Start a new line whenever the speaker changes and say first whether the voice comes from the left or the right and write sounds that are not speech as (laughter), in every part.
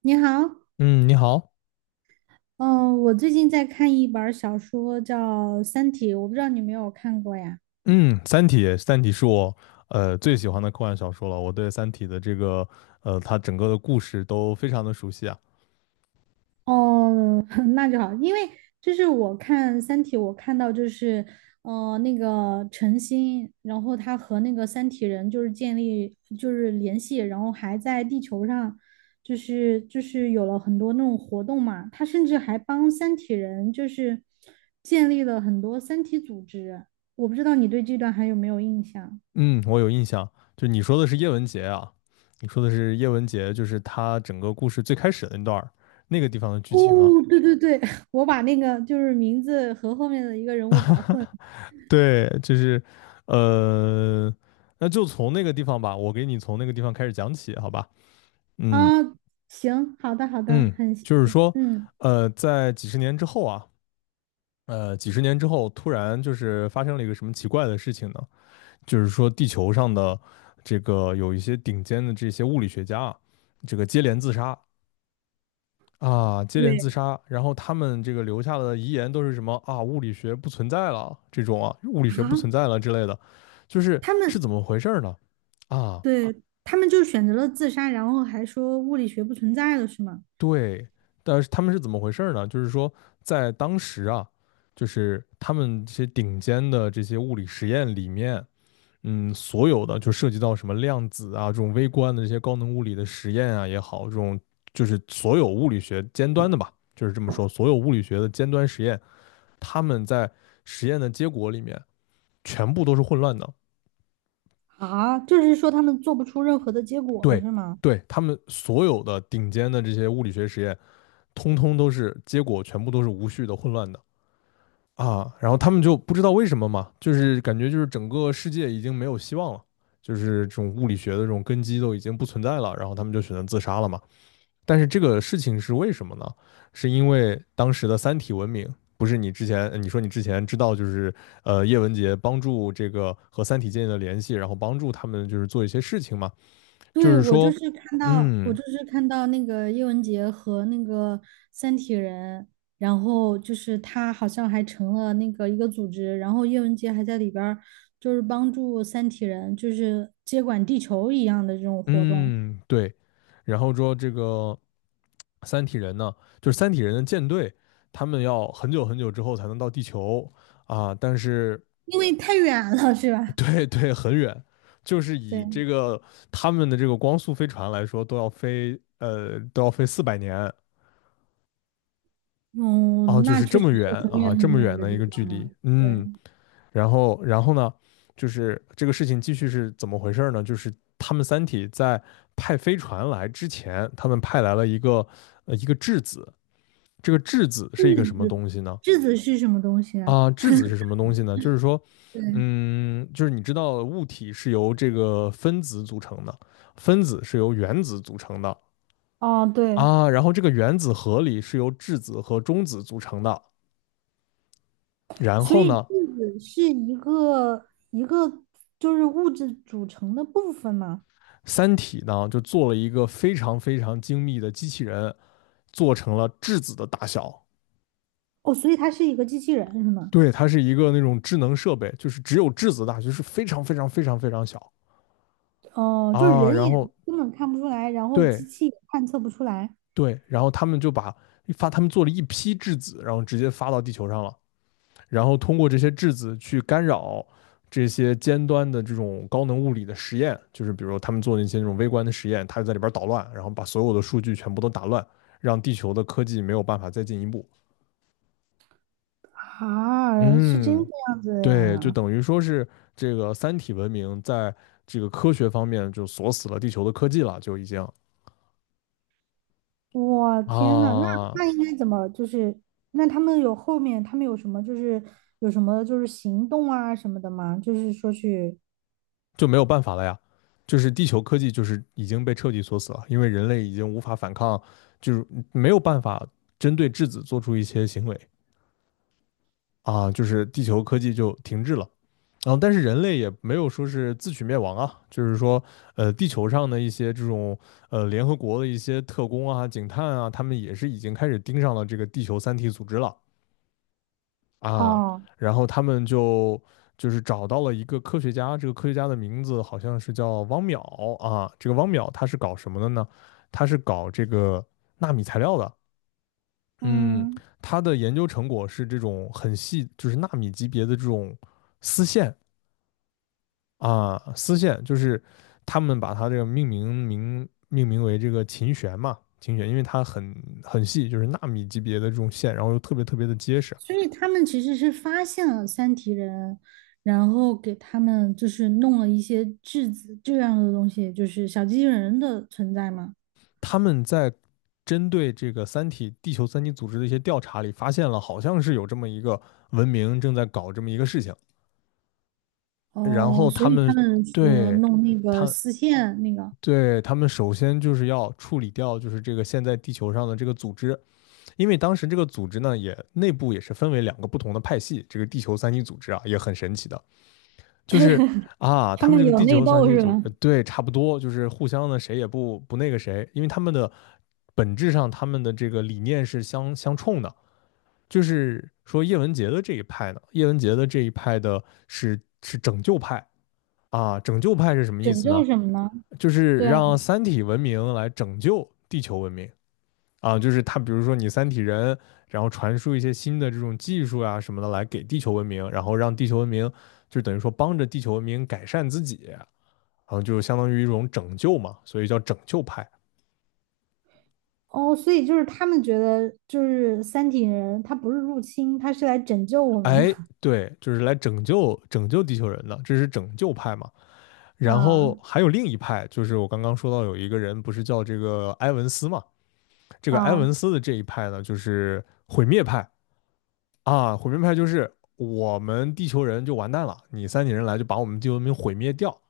right: 你好。
left: 嗯，你好。
right: 嗯，我最近在看一本儿小说，叫《三体》，我不知道你有没有看过呀？
left: 嗯，《三体》是我最喜欢的科幻小说了。我对《三体》的它整个的故事都非常的熟悉啊。
right: 哦，(laughs) 那就好。因为我看《三体》，我看到那个陈星，然后他和那个三体人建立联系，然后还在地球上，就是有了很多那种活动嘛，他甚至还帮三体人建立了很多三体组织。我不知道你对这段还有没有印象？
left: 嗯，我有印象。就你说的是叶文洁，就是他整个故事最开始的那段儿那个地方的剧情啊。
right: 哦，对对对，(laughs) 我把那个就是名字和后面的一个人物搞混
left: 对，呃，那就从那个地方吧，我给你从那个地方开始讲起，好吧？
right: 啊。
left: 嗯
right: 行，好的好的，
left: 嗯，
right: 很谢
left: 就是
right: 谢。
left: 说。
right: 嗯，
left: 在几十年之后啊，几十年之后，突然就是发生了一个什么奇怪的事情呢？就是说，地球上的这个有一些顶尖的这些物理学家啊，这个接连自杀啊，接
right: 对
left: 连自杀，然后他们这个留下的遗言都是什么啊？物理学不存在了，这种啊，物理
right: 啊，
left: 学不存在了之类的，就是
right: 他们
left: 怎么回事儿呢？啊，
right: 对他们就选择了自杀，然后还说物理学不存在了，是吗？
left: 对，但是他们是怎么回事儿呢？就是说，在当时啊，就是他们这些顶尖的这些物理实验里面。嗯，所有的就涉及到什么量子啊，这种微观的这些高能物理的实验啊也好，这种就是所有物理学尖端的吧，就是这么说，所有物理学的尖端实验，他们在实验的结果里面全部都是混乱的。
right: 啊，就是说他们做不出任何的结果了，
left: 对，
right: 是吗？
left: 对，他们所有的顶尖的这些物理学实验，通通都是结果全部都是无序的、混乱的。啊，然后他们就不知道为什么嘛，就是感觉就是整个世界已经没有希望了，就是这种物理学的这种根基都已经不存在了，然后他们就选择自杀了嘛。但是这个事情是为什么呢？是因为当时的三体文明，不是你之前你说你之前知道就是叶文洁帮助这个和三体建立了联系，然后帮助他们就是做一些事情嘛，就
right: 对，
left: 是说，
right: 我
left: 嗯
right: 就是看到那个叶文洁和那个三体人，然后就是他好像还成了那个一个组织，然后叶文洁还在里边儿就是帮助三体人，就是接管地球一样的这种活动。
left: 嗯对，然后说这个三体人呢，就是三体人的舰队，他们要很久很久之后才能到地球啊，但是
right: 因为太远了，是吧？
left: 对对，很远，就是以这
right: 对，
left: 个他们的这个光速飞船来说，都要飞400年啊，
right: 嗯，
left: 就
right: 那
left: 是这
right: 确实
left: 么远
right: 是很
left: 啊，
right: 远
left: 这
right: 很
left: 么
right: 远
left: 远
right: 的
left: 的
right: 地
left: 一个距
right: 方
left: 离，
right: 了。对，
left: 嗯，然后呢，就是这个事情继续是怎么回事呢？就是他们三体在派飞船来之前，他们派来了一个质子，这个质子是一个什么东西呢？
right: 质子是什么东西啊？
left: 啊，质子是什么东西呢？就是说，
right: 对，
left: 嗯，就是你知道物体是由这个分子组成的，分子是由原子组成的
right: 哦，对。
left: 啊，然后这个原子核里是由质子和中子组成的，然
right: 所
left: 后
right: 以质
left: 呢，
right: 子是一个一个就是物质组成的部分嘛。
left: 三体呢就做了一个非常非常精密的机器人，做成了质子的大小，
right: 哦，所以它是一个机器人是吗？
left: 对，它是一个那种智能设备，就是只有质子大，就是非常非常非常非常小
right: 哦，就是
left: 啊，
right: 人
left: 然
right: 眼
left: 后
right: 根本看不出来，然后
left: 对，
right: 机器也探测不出来
left: 对，然后他们就把他们做了一批质子，然后直接发到地球上了，然后通过这些质子去干扰这些尖端的这种高能物理的实验，就是比如说他们做那些那种微观的实验，他就在里边捣乱，然后把所有的数据全部都打乱，让地球的科技没有办法再进一步。
right: 啊，是这个
left: 嗯，
right: 样子的
left: 对，就
right: 呀。
left: 等于说是这个三体文明在这个科学方面就锁死了地球的科技了，就已经
right: 我天呐，
left: 啊，
right: 那应该怎么就是？那他们有什么就是有什么就是行动啊什么的吗？就是说去
left: 就没有办法了呀。就是地球科技就是已经被彻底锁死了，因为人类已经无法反抗，就是没有办法针对质子做出一些行为啊，就是地球科技就停滞了。然后，但是人类也没有说是自取灭亡啊，就是说，地球上的一些这种联合国的一些特工啊、警探啊，他们也是已经开始盯上了这个地球三体组织了。啊，
right: 哦。
left: 然后他们就找到了一个科学家，这个科学家的名字好像是叫汪淼啊。这个汪淼他是搞什么的呢？他是搞这个纳米材料的。嗯，
right: 嗯，
left: 他的研究成果是这种很细，就是纳米级别的这种丝线啊，丝线就是他们把它这个命名为这个琴弦嘛，琴弦，因为它很细，就是纳米级别的这种线，然后又特别特别的结实。
right: 所以他们其实是发现了三体人，然后给他们就是弄了一些质子这样的东西，就是小机器人的存在嘛。
left: 他们在针对这个地球三体组织的一些调查里，发现了好像是有这么一个文明正在搞这么一个事情，然
right: 哦，
left: 后
right: 所
left: 他
right: 以他
left: 们
right: 们说
left: 对
right: 弄那个
left: 他
right: 丝线那个，
left: 对他们首先就是要处理掉就是这个现在地球上的这个组织，因为当时这个组织呢也内部也是分为两个不同的派系，这个地球三体组织啊也很神奇的，就是啊，
right: 他
left: 他们这
right: 们
left: 个
right: 有
left: 地
right: 内
left: 球三
right: 斗
left: 体
right: 是
left: 组织，
right: 吧？
left: 对，差不多，就是互相的谁也不那个谁，因为他们的本质上他们的这个理念是相冲的。就是说叶文洁的这一派呢，叶文洁的这一派的是拯救派啊，拯救派是什么意
right: 拯
left: 思呢？
right: 救什么呢？
left: 就是
right: 对啊，
left: 让三体文明来拯救地球文明。啊，就是他，比如说你三体人，然后传输一些新的这种技术啊什么的来给地球文明，然后让地球文明就等于说帮着地球文明改善自己，然后就相当于一种拯救嘛，所以叫拯救派。
right: 哦，所以就是他们觉得就是三体人，他不是入侵，他是来拯救我们的
left: 哎，对，就是来拯救拯救地球人的，这是拯救派嘛。
right: (laughs)
left: 然
right: 啊
left: 后还有另一派，就是我刚刚说到有一个人不是叫这个埃文斯嘛，这个埃
right: 啊。
left: 文斯的这一派呢，就是毁灭派。啊，毁灭派就是我们地球人就完蛋了，你三体人来就把我们地球文明毁灭掉，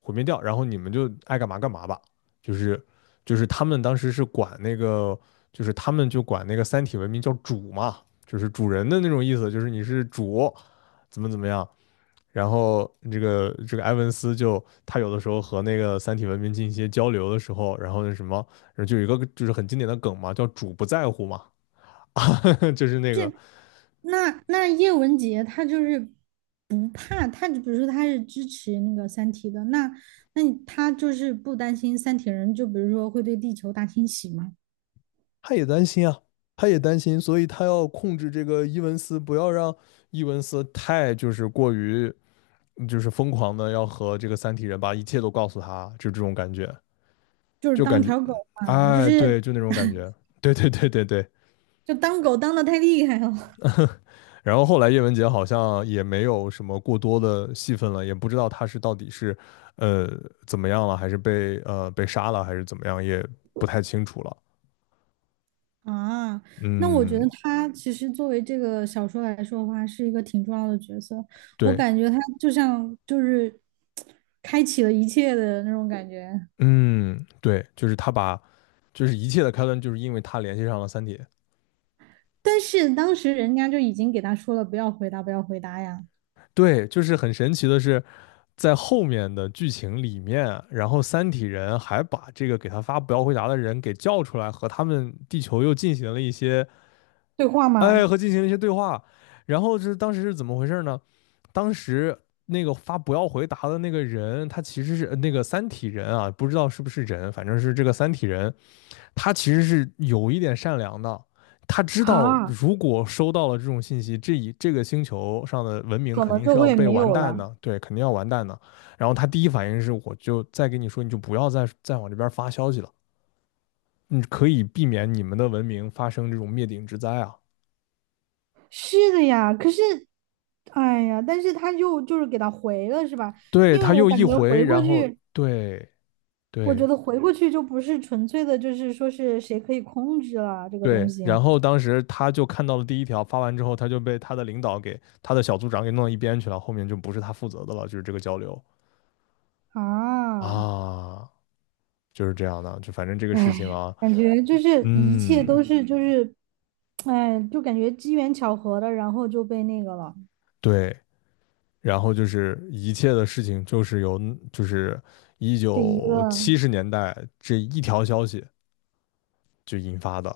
left: 毁灭掉，然后你们就爱干嘛干嘛吧。就是就是他们当时是管那个，就是他们就管那个三体文明叫主嘛，就是主人的那种意思，就是你是主，怎么怎么样。然后这个埃文斯就他有的时候和那个三体文明进行一些交流的时候，然后那什么，然后就有一个就是很经典的梗嘛，叫主不在乎嘛，(laughs) 就是那个
right: 那叶文洁她就是不怕，她就比如说她是支持那个《三体》的，那她就是不担心三体人，就比如说会对地球大清洗吗？
left: 他也担心啊，他也担心，所以他要控制这个伊文斯，不要让伊文斯太就是过于就是疯狂的要和这个三体人把一切都告诉他，就这种感觉，
right: 就是
left: 就
right: 当
left: 感觉，
right: 条狗嘛，
left: 哎，对，就那种感觉，(laughs) 对对对对对。
right: 就当狗当的太厉害了 (laughs)
left: 然后后来叶文洁好像也没有什么过多的戏份了，也不知道他是到底是呃怎么样，了。还是被杀怎么也不太清楚。
right: 啊，那我觉得
left: 嗯，
right: 她其实作为这个小说来说的话，是一个挺重要的角色。我
left: 对。
right: 感觉她就像就是开启了一切的那种感觉。
left: 嗯，对，就是他把，就是一切的开端，就是因为他联系上了三体。
right: 但是当时人家就已经给她说了，不要回答，不要回答呀。
left: 对，就是很神奇的是，在后面的剧情里面，然后三体人还把这个给他发不要回答的人给叫出来，和他们地球又进行了一些，
right: 对话
left: 哎，
right: 吗？
left: 和进行了一些对话。然后是当时是怎么回事呢？当时那个发不要回答的那个人，他其实是那个三体人啊，不知道是不是人，反正是这个三体人，他其实是有一点善良的，他知道
right: 啊，
left: 如果收到了这种信息，这个星球上的文明
right: 可
left: 肯
right: 能
left: 定
right: 就
left: 是要
right: 会
left: 被
right: 没
left: 完
right: 有
left: 蛋
right: 了。
left: 的，对，肯定要完蛋的。然后他第一反应是，我就再跟你说，你就不要再往这边发消息了，你可以避免你们的文明发生这种灭顶之灾啊。
right: 是的呀，可是，哎呀，但是他就是给他回了，是吧？
left: 对，
right: 因为
left: 他
right: 我
left: 又一
right: 感觉
left: 回，
right: 回过
left: 然后
right: 去，
left: 对对
right: 就不是纯粹的，就是说是谁可以控制了这个东
left: 对，
right: 西
left: 然后当时他就看到了第一条，发完之后他就被他的领导给他的小组长给弄到一边去了，后面就不是他负责的了，就是这个交流
right: 啊。
left: 啊。就是这样的，就反正这个
right: 哎
left: 事情
right: 呀，
left: 啊，
right: 感觉就是一
left: 嗯，
right: 切都是就是，哎，就感觉机缘巧合的，然后就被那个了，
left: 对，然后就是一切的事情就是由就是一
right: 这一个。
left: 九七十年代这一条消息就引发的，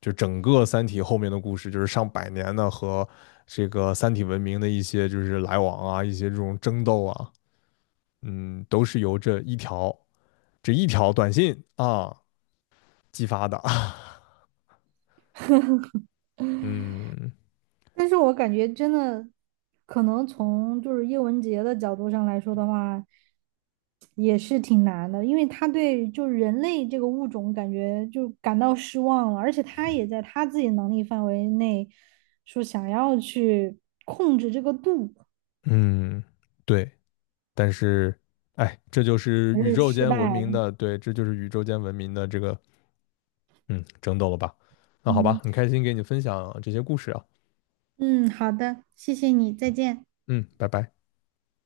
left: 就整个《三体》后面的故事就是上百年的和这个三体文明的一些就是来往啊，一些这种争斗啊，嗯，都是由这一条短信啊激发的，嗯
right: 但是我感觉真的，可能从就是叶文洁的角度上来说的话，也是挺难的，因为他对就人类这个物种感觉就感到失望了，而且他也在他自己能力范围内说想要去控制这个度，
left: 嗯，对，但是，哎，这就是
right: 还
left: 宇
right: 是
left: 宙
right: 失
left: 间文
right: 败
left: 明
right: 了。
left: 的，对，这就是宇宙间文明的这个，嗯，争斗了吧？那好吧，
right: 嗯，
left: 很开心给你分享这些故事啊，
right: 嗯，好的，谢谢你，再见。
left: 嗯，拜拜。